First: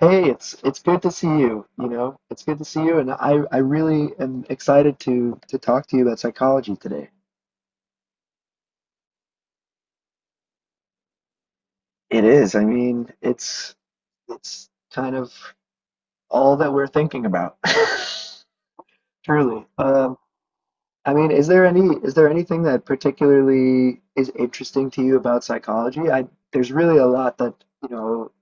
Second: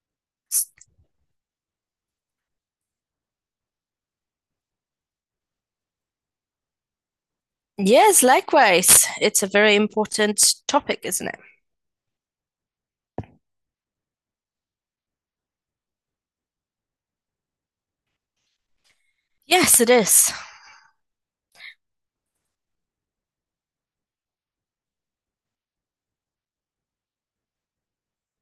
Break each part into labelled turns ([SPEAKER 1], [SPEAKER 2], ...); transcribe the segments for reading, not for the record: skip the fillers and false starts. [SPEAKER 1] Hey, it's good to see you. You know, it's good to see you, and I really am excited to talk to you about psychology today.
[SPEAKER 2] Yes, likewise. It's a very important topic, isn't it?
[SPEAKER 1] It is. I mean, it's kind of all that we're thinking about. Truly.
[SPEAKER 2] Yes, it is.
[SPEAKER 1] I mean, is there anything that particularly is interesting to you about psychology? I There's really a lot that, you know,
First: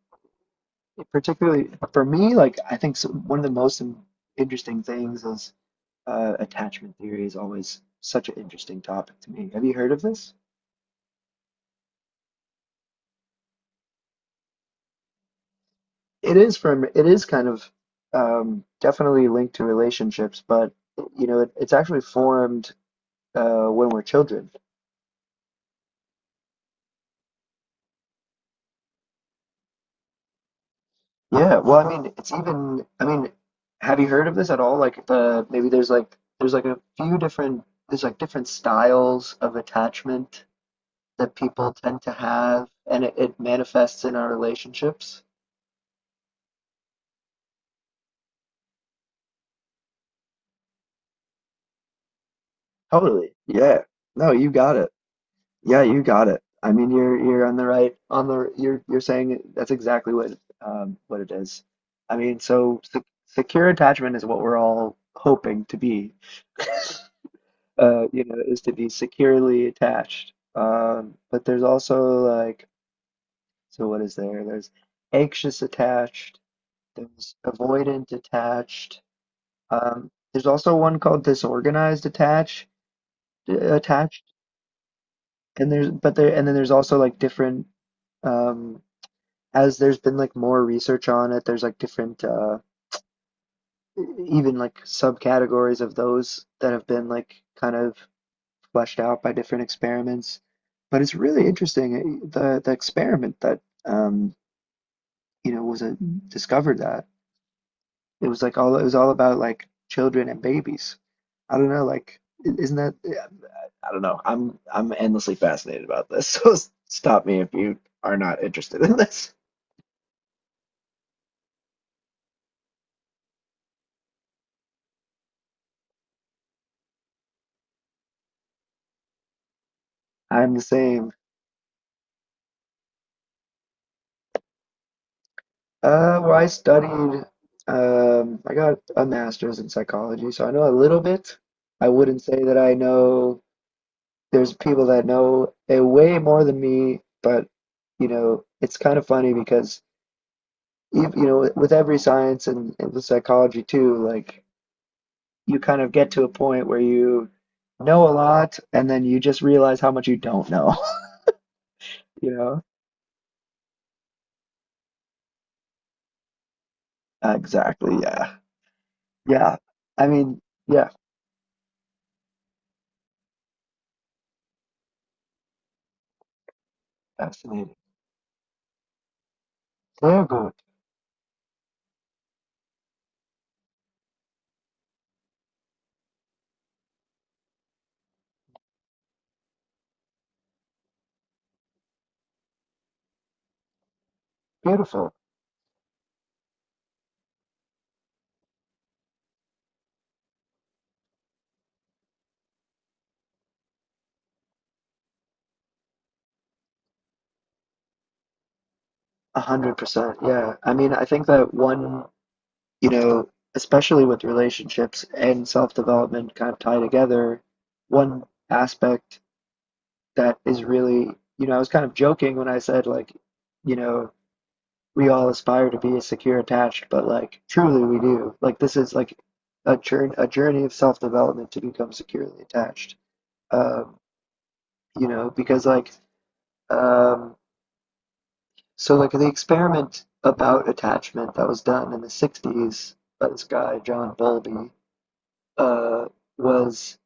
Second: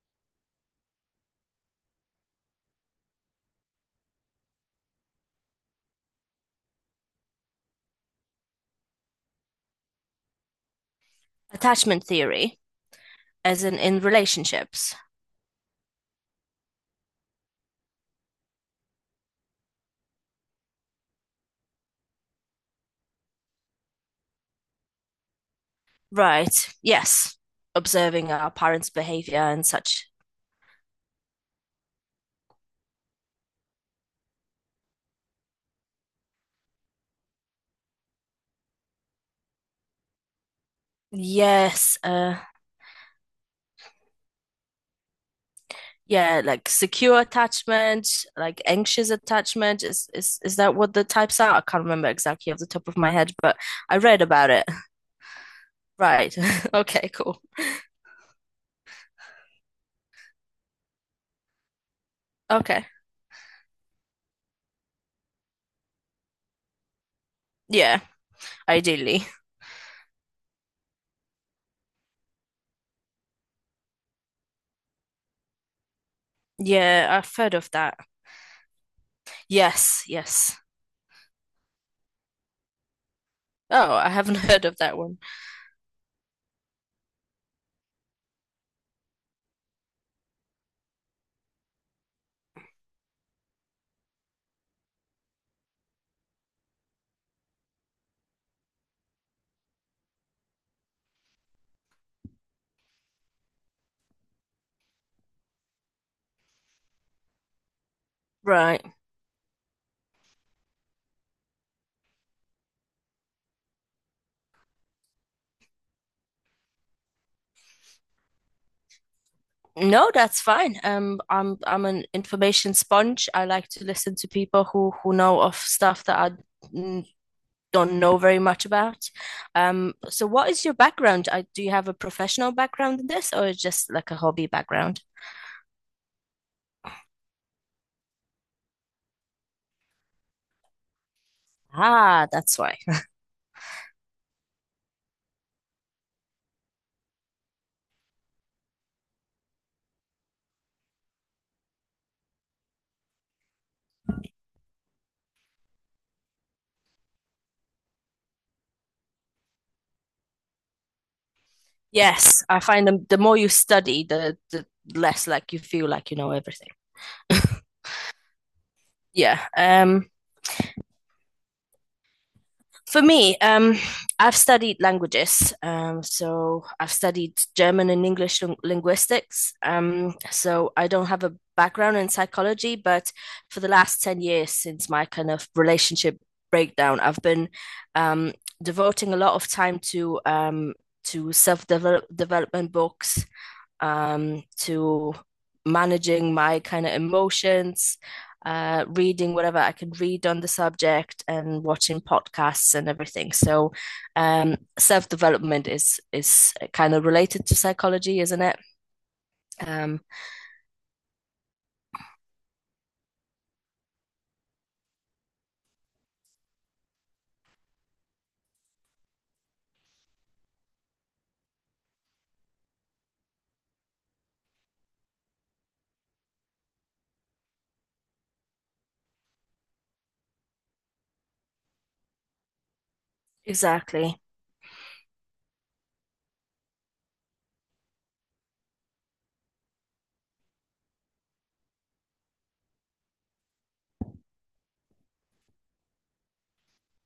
[SPEAKER 1] particularly for me, like I think one of the interesting things is attachment theory is always such an interesting topic to me. Have you heard of this?
[SPEAKER 2] Attachment theory, as in relationships.
[SPEAKER 1] It is kind of definitely linked to relationships, but you know, it's actually formed when we're children.
[SPEAKER 2] Right. Yes. Observing our parents' behavior and such.
[SPEAKER 1] Yeah, well, I mean, have you heard of this at all? There's like a few different, there's like different styles of attachment that people
[SPEAKER 2] Yes.
[SPEAKER 1] tend to
[SPEAKER 2] Uh,
[SPEAKER 1] have, and it manifests in our relationships.
[SPEAKER 2] yeah, like secure attachment, like anxious attachment. Is that what the types are? I can't remember exactly off the top of my head,
[SPEAKER 1] Totally.
[SPEAKER 2] but
[SPEAKER 1] Yeah.
[SPEAKER 2] I read
[SPEAKER 1] No, you
[SPEAKER 2] about it.
[SPEAKER 1] got it. Yeah, you got
[SPEAKER 2] Right.
[SPEAKER 1] it. I mean,
[SPEAKER 2] Okay,
[SPEAKER 1] you're
[SPEAKER 2] cool.
[SPEAKER 1] you're on the right on the you're that's exactly what it is. I mean, so
[SPEAKER 2] Okay.
[SPEAKER 1] se secure attachment is what we're all hoping to be.
[SPEAKER 2] Yeah,
[SPEAKER 1] You know, is to be
[SPEAKER 2] ideally.
[SPEAKER 1] securely attached. But there's also like, So what is there? There's anxious attached.
[SPEAKER 2] Yeah, I've
[SPEAKER 1] There's
[SPEAKER 2] heard of that.
[SPEAKER 1] avoidant attached.
[SPEAKER 2] Yes,
[SPEAKER 1] There's
[SPEAKER 2] yes.
[SPEAKER 1] also one called disorganized
[SPEAKER 2] Oh, I
[SPEAKER 1] attached.
[SPEAKER 2] haven't heard of that one.
[SPEAKER 1] And then there's also like different. um as there's been like more research on it, there's like different even like subcategories of those that have been like kind of fleshed out by different experiments. But it's really interesting the experiment that you know was a, discovered that it was like all it
[SPEAKER 2] Right.
[SPEAKER 1] was all about like children and babies. I don't know, like isn't that eh, I don't know. I'm endlessly fascinated about this. So stop me if you are not interested in this.
[SPEAKER 2] No, that's fine. I'm an information sponge. I like to listen to people who know of stuff that I don't know very much about. So what
[SPEAKER 1] I'm the
[SPEAKER 2] is your
[SPEAKER 1] same.
[SPEAKER 2] background? Do you have a professional background in this or just like a hobby background?
[SPEAKER 1] Well, I got a master's in psychology, so I know a little bit. I wouldn't
[SPEAKER 2] Ah,
[SPEAKER 1] say
[SPEAKER 2] that's
[SPEAKER 1] that I
[SPEAKER 2] why.
[SPEAKER 1] know, There's people that know a way more than me, but, you know, it's kind of funny because, you know, with every science and with psychology too, like, you kind of get to a point where you know a lot and then you just realize how much you don't know, you
[SPEAKER 2] Yes, I
[SPEAKER 1] know?
[SPEAKER 2] find the more you study, the less like you feel like you know everything.
[SPEAKER 1] Exactly, yeah.
[SPEAKER 2] Yeah.
[SPEAKER 1] Yeah. I mean, yeah,
[SPEAKER 2] For me, I've studied languages. So I've studied
[SPEAKER 1] fascinating.
[SPEAKER 2] German and English linguistics.
[SPEAKER 1] Very good.
[SPEAKER 2] So I don't have a background in psychology, but for the last 10 years since my kind of relationship breakdown, I've been um, devoting a lot of time to self development books,
[SPEAKER 1] Beautiful.
[SPEAKER 2] to managing my kind of emotions, reading whatever I could read on the subject, and watching podcasts and everything. So, self development is kind of related to psychology, isn't it?
[SPEAKER 1] A hundred
[SPEAKER 2] Um,
[SPEAKER 1] percent. Yeah. I mean, I think that one, you know, especially with relationships and self-development kind of tie together, one aspect that is really, you know, I was kind of joking when I said, like, you know, we all aspire to be secure attached, but like, truly we do. Like, this is like a journey of self-development to become securely attached. Um,
[SPEAKER 2] exactly.
[SPEAKER 1] you know, because like, um, So like the experiment about attachment that was done in the '60s by this guy John Bowlby uh, was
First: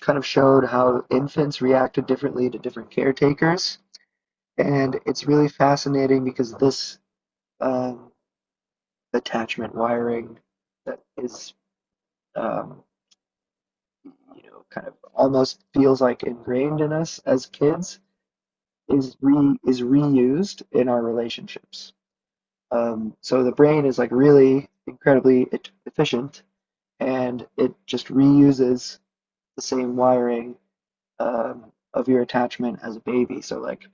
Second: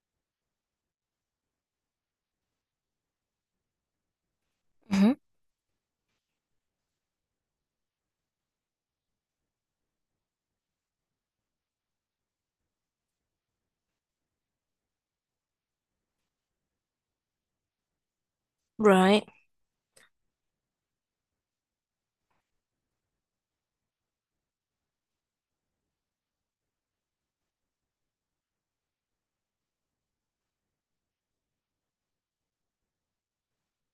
[SPEAKER 1] kind of showed how infants reacted differently to different caretakers, and
[SPEAKER 2] Hmm.
[SPEAKER 1] it's really fascinating because this um, attachment wiring that is um, you know kind of almost feels like ingrained in us as kids
[SPEAKER 2] Right.
[SPEAKER 1] is reused in our relationships. So the brain is like really incredibly efficient, and it just reuses the same wiring of your attachment as a baby. So like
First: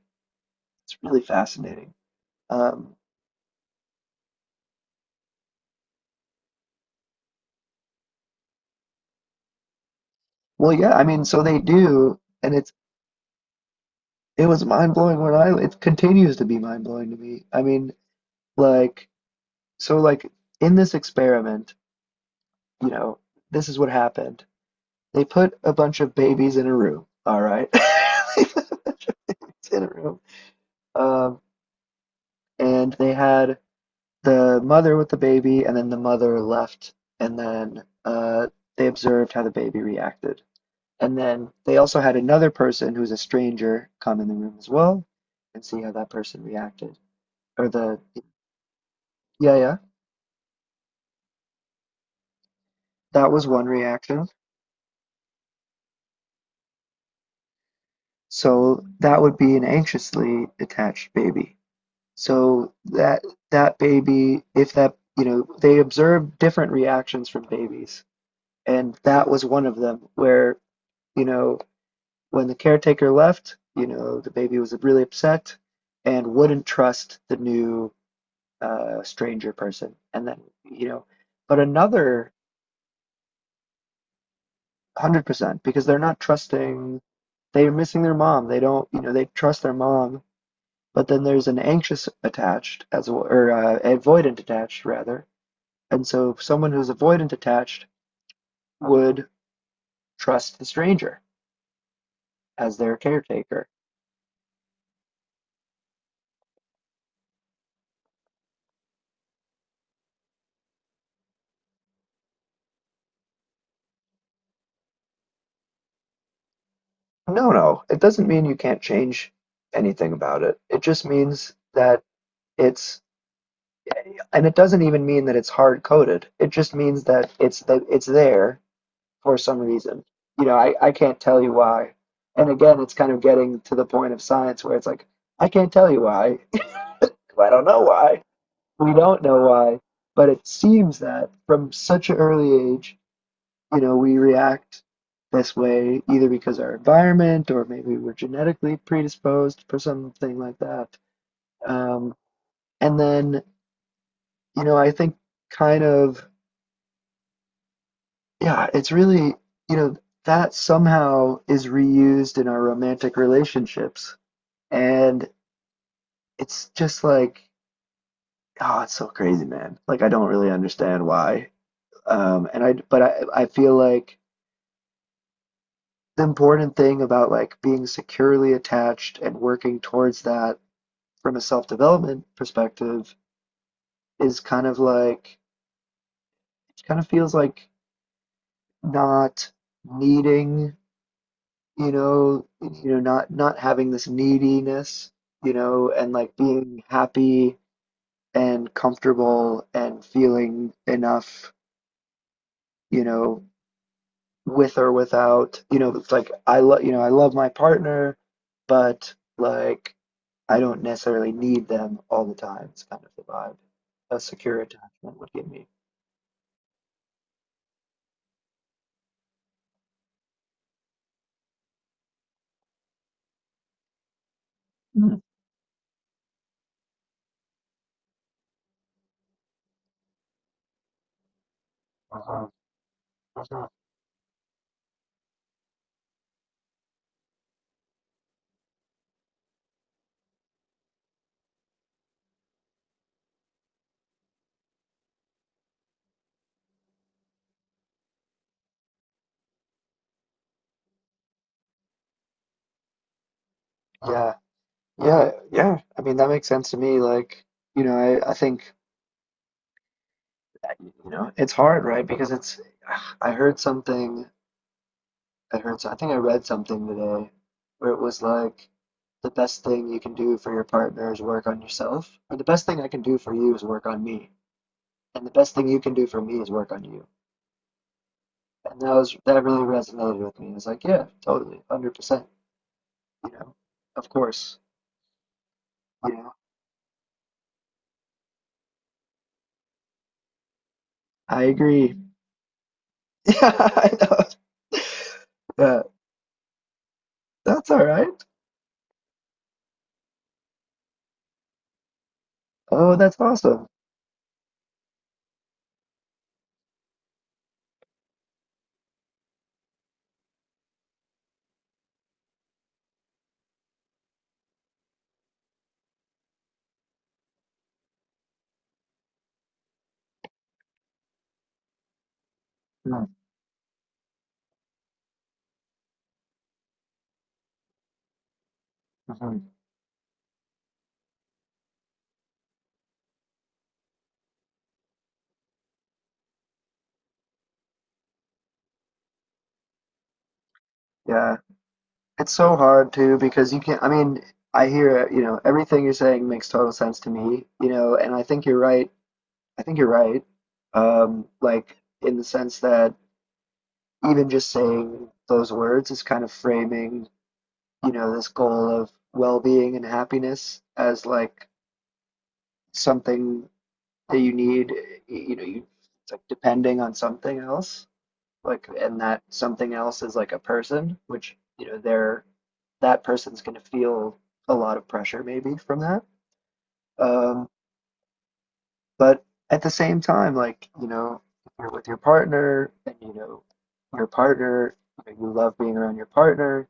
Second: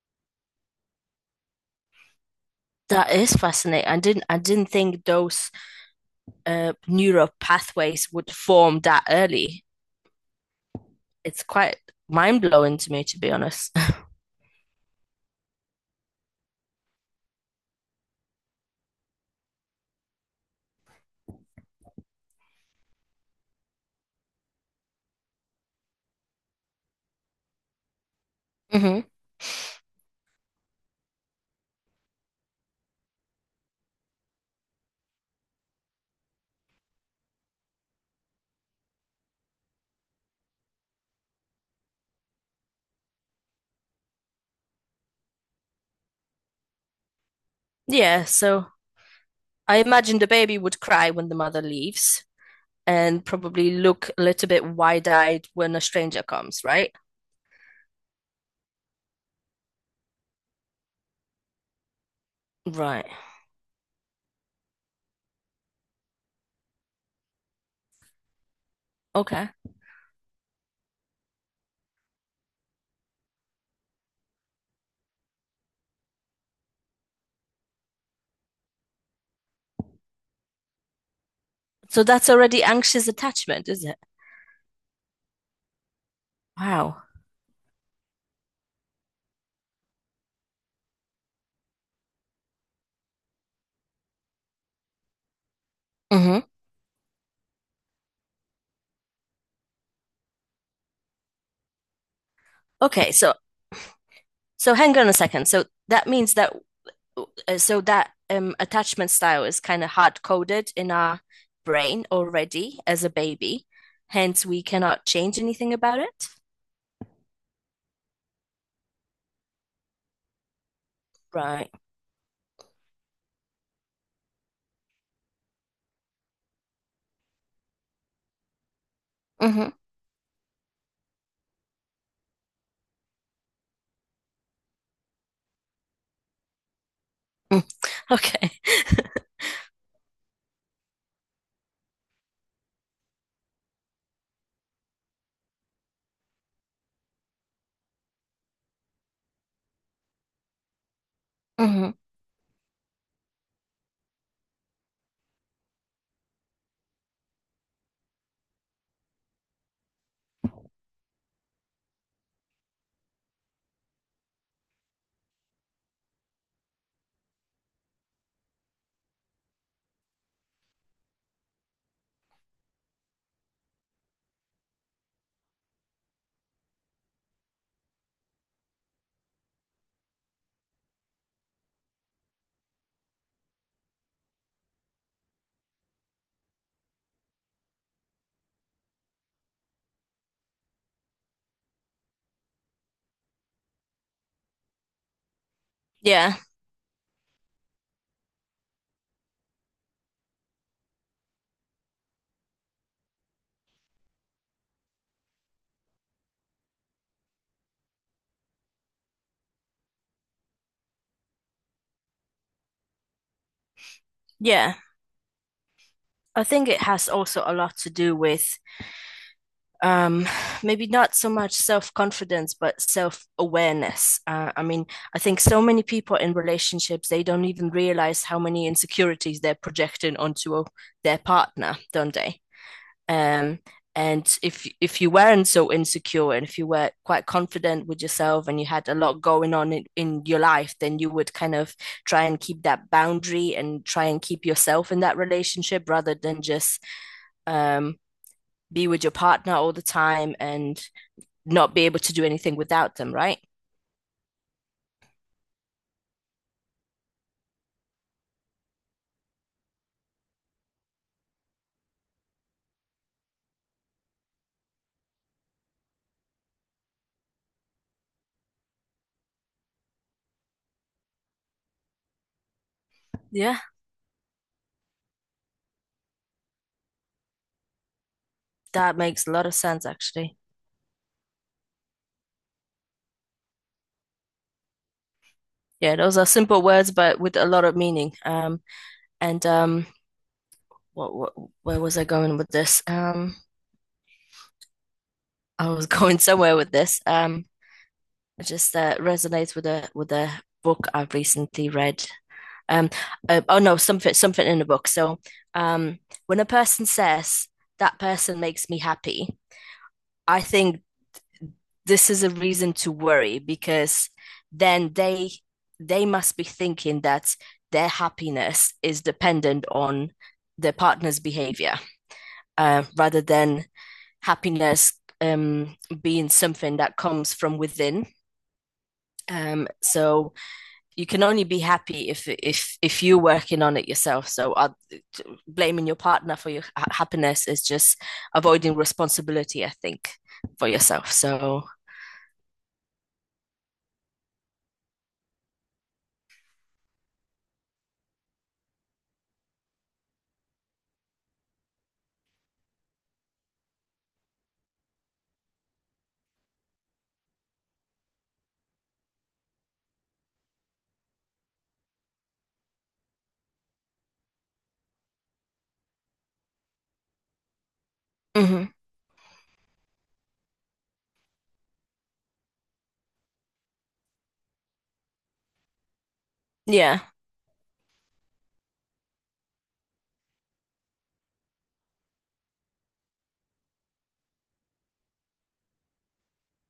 [SPEAKER 1] it's really fascinating. Um,
[SPEAKER 2] That is fascinating. I didn't think those neural pathways would form that early.
[SPEAKER 1] well, yeah, I mean, so
[SPEAKER 2] It's
[SPEAKER 1] they
[SPEAKER 2] quite
[SPEAKER 1] do,
[SPEAKER 2] mind
[SPEAKER 1] and
[SPEAKER 2] blowing to me, to be honest.
[SPEAKER 1] it was mind blowing when I it continues to be mind blowing to me. I mean, like so like in this experiment, you know, this is what happened. They put a bunch of babies in a room. All right, they put a
[SPEAKER 2] Hmm.
[SPEAKER 1] bunch of babies in a room. Um, and they had the mother with the baby, and then the mother left, and then they observed how the baby reacted. And then they also had another person who's a stranger come in the room as well and see how that person reacted. Or the,
[SPEAKER 2] Yeah. So
[SPEAKER 1] yeah,
[SPEAKER 2] I imagine the baby would cry when the mother leaves and
[SPEAKER 1] that was one
[SPEAKER 2] probably look a
[SPEAKER 1] reaction.
[SPEAKER 2] little bit wide-eyed when a stranger comes, right?
[SPEAKER 1] So that would be an anxiously attached baby. So
[SPEAKER 2] Right.
[SPEAKER 1] that baby, if that, you know, they observed different reactions from babies, and that was
[SPEAKER 2] Okay.
[SPEAKER 1] one of them where, you know, when the caretaker left, you know, the baby was really upset and wouldn't trust the new stranger person. And then, you know, but
[SPEAKER 2] So that's
[SPEAKER 1] another
[SPEAKER 2] already anxious attachment, is it?
[SPEAKER 1] 100% because they're not trusting,
[SPEAKER 2] Wow.
[SPEAKER 1] they're missing their mom. They don't, you know, they trust their mom, but then there's an anxious attached as well, or avoidant attached rather. And so
[SPEAKER 2] Hmm.
[SPEAKER 1] someone who's avoidant attached would trust the stranger as their
[SPEAKER 2] Okay, so
[SPEAKER 1] caretaker.
[SPEAKER 2] hang on a second. So that means that so that attachment style is kind of hard-coded in our brain already as a baby. Hence, we cannot change anything about it.
[SPEAKER 1] No, no. It doesn't mean you can't change anything about it. It just means
[SPEAKER 2] Right.
[SPEAKER 1] that it's, and it doesn't even mean that it's hard coded. It just means that it's there for some
[SPEAKER 2] Hmm.
[SPEAKER 1] reason. You know, I can't tell you why. And again, it's kind of getting to the point of science where it's like, I can't tell you why. I don't know why.
[SPEAKER 2] Okay.
[SPEAKER 1] We don't know why. But it seems that from such an early age, you know, we react this way either because our environment or maybe we're genetically predisposed for something like that.
[SPEAKER 2] Hmm.
[SPEAKER 1] Um, and then, you know, I think kind of, yeah, it's really, you know, that somehow is reused in our romantic relationships. And it's just like, oh, it's so crazy, man. Like, I don't really understand why. And I, but I feel like the important thing about like being securely attached and working towards that from a self development perspective is kind of feels like not needing you know not having this neediness you know and like
[SPEAKER 2] Yeah.
[SPEAKER 1] being happy and comfortable and feeling enough you know with or without it's like I love you know I love my partner but like I don't necessarily need them all the time. It's kind of the vibe a secure
[SPEAKER 2] Yeah.
[SPEAKER 1] attachment would give me.
[SPEAKER 2] I think it has also a lot to do with um, maybe not so much self confidence, but self awareness. I mean,
[SPEAKER 1] Mm.
[SPEAKER 2] I think so many people in relationships, they don't even realize how many insecurities they're projecting onto their partner, don't they? Um, and if you weren't so insecure and if you were quite confident with yourself and you had a lot going on in your life, then you would kind of try and keep that boundary and try and keep yourself in that relationship rather than just um, be with your partner all the time and not be able to do anything without them, right?
[SPEAKER 1] Yeah, yeah. I mean, that makes sense to me. Like, you know, I think, you know, it's hard, right? I heard something, I think I read something today where it was like, the best thing you can do for your partner is work on yourself, or the best thing I can do for you
[SPEAKER 2] Yeah,
[SPEAKER 1] is work on me, and the best thing you can do for me is work on you. And
[SPEAKER 2] that makes a
[SPEAKER 1] that
[SPEAKER 2] lot of
[SPEAKER 1] really
[SPEAKER 2] sense
[SPEAKER 1] resonated
[SPEAKER 2] actually.
[SPEAKER 1] with me. It's like, yeah, totally, 100%, you know, of course,
[SPEAKER 2] Yeah,
[SPEAKER 1] you
[SPEAKER 2] those are
[SPEAKER 1] know,
[SPEAKER 2] simple words but with a lot of meaning. And what
[SPEAKER 1] I
[SPEAKER 2] where
[SPEAKER 1] agree.
[SPEAKER 2] was I going with this?
[SPEAKER 1] Yeah, I know.
[SPEAKER 2] I
[SPEAKER 1] Yeah.
[SPEAKER 2] was going somewhere with this.
[SPEAKER 1] That's all right.
[SPEAKER 2] It just resonates with a book I've recently read. Um,
[SPEAKER 1] Oh, that's
[SPEAKER 2] oh
[SPEAKER 1] awesome.
[SPEAKER 2] no, something in the book. So um, when a person says that person makes me happy, I think this is a reason to worry because then they must be thinking that their happiness is dependent on their partner's behavior, rather than happiness, um, being something that comes from within.
[SPEAKER 1] Mm-hmm.
[SPEAKER 2] So you can only be happy if if you're working on it yourself. So blaming your partner for your happiness is just avoiding responsibility, I think, for yourself.
[SPEAKER 1] Yeah.
[SPEAKER 2] So
[SPEAKER 1] It's so hard too because you can't, I mean, I hear, you know, everything you're saying makes total sense to me, you know, and I think you're right. I think you're right. Like in the sense that even just saying those words is kind of framing, you know, this goal of well-being and happiness as like something that you need, you know, you it's like depending on something else.
[SPEAKER 2] mm-hmm.
[SPEAKER 1] Like and that something else is like a person which you know they're that person's going to feel a lot of pressure maybe from that
[SPEAKER 2] yeah
[SPEAKER 1] um but at the same time like you know if you're with your partner and you know your partner you, know, you love being around your partner.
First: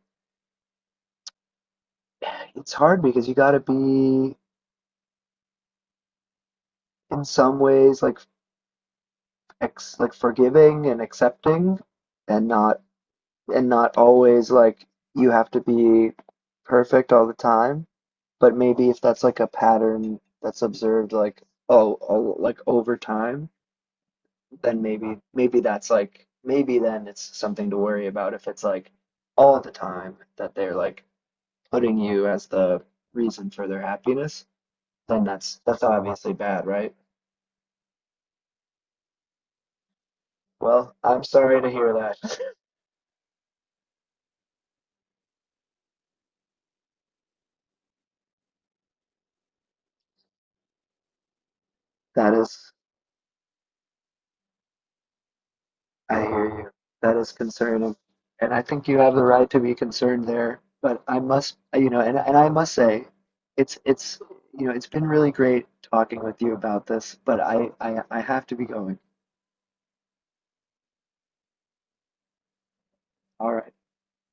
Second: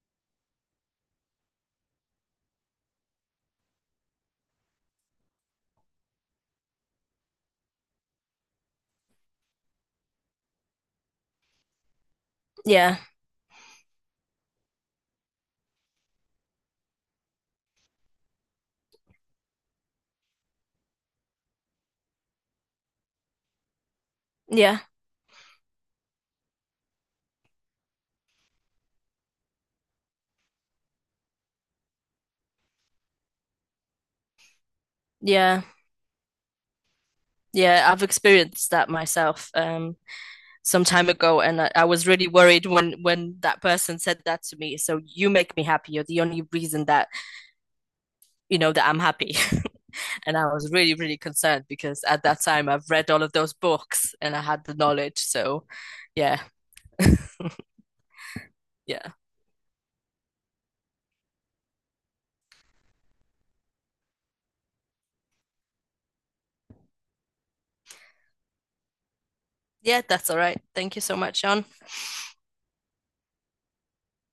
[SPEAKER 1] It's hard because you got to be in some ways like like forgiving and accepting and not
[SPEAKER 2] yeah
[SPEAKER 1] and not always like you have to be perfect all the time. But maybe if that's like a pattern that's observed, like oh, like over time,
[SPEAKER 2] Yeah,
[SPEAKER 1] then maybe that's like maybe then it's something to worry about if it's like all the time that they're like putting you as the reason for their happiness, then
[SPEAKER 2] yeah,
[SPEAKER 1] that's obviously bad, right?
[SPEAKER 2] yeah. I've experienced that myself some
[SPEAKER 1] Well,
[SPEAKER 2] time
[SPEAKER 1] I'm
[SPEAKER 2] ago,
[SPEAKER 1] sorry
[SPEAKER 2] and
[SPEAKER 1] to
[SPEAKER 2] I
[SPEAKER 1] hear
[SPEAKER 2] was really
[SPEAKER 1] that.
[SPEAKER 2] worried when that person said that to me. So you make me happy. You're the only reason that you know that I'm happy. And I was really, really concerned because at
[SPEAKER 1] That
[SPEAKER 2] that time
[SPEAKER 1] is
[SPEAKER 2] I've read all of those books and I had the knowledge. So
[SPEAKER 1] I
[SPEAKER 2] yeah,
[SPEAKER 1] hear you. That is concerning. And I think you
[SPEAKER 2] yeah.
[SPEAKER 1] have the right to be concerned there. But I must, you know, and I must say, it's you know, it's been really great talking with you about this, but I have to be going.
[SPEAKER 2] Yeah, that's all right. Thank you so much, Sean.
[SPEAKER 1] All right.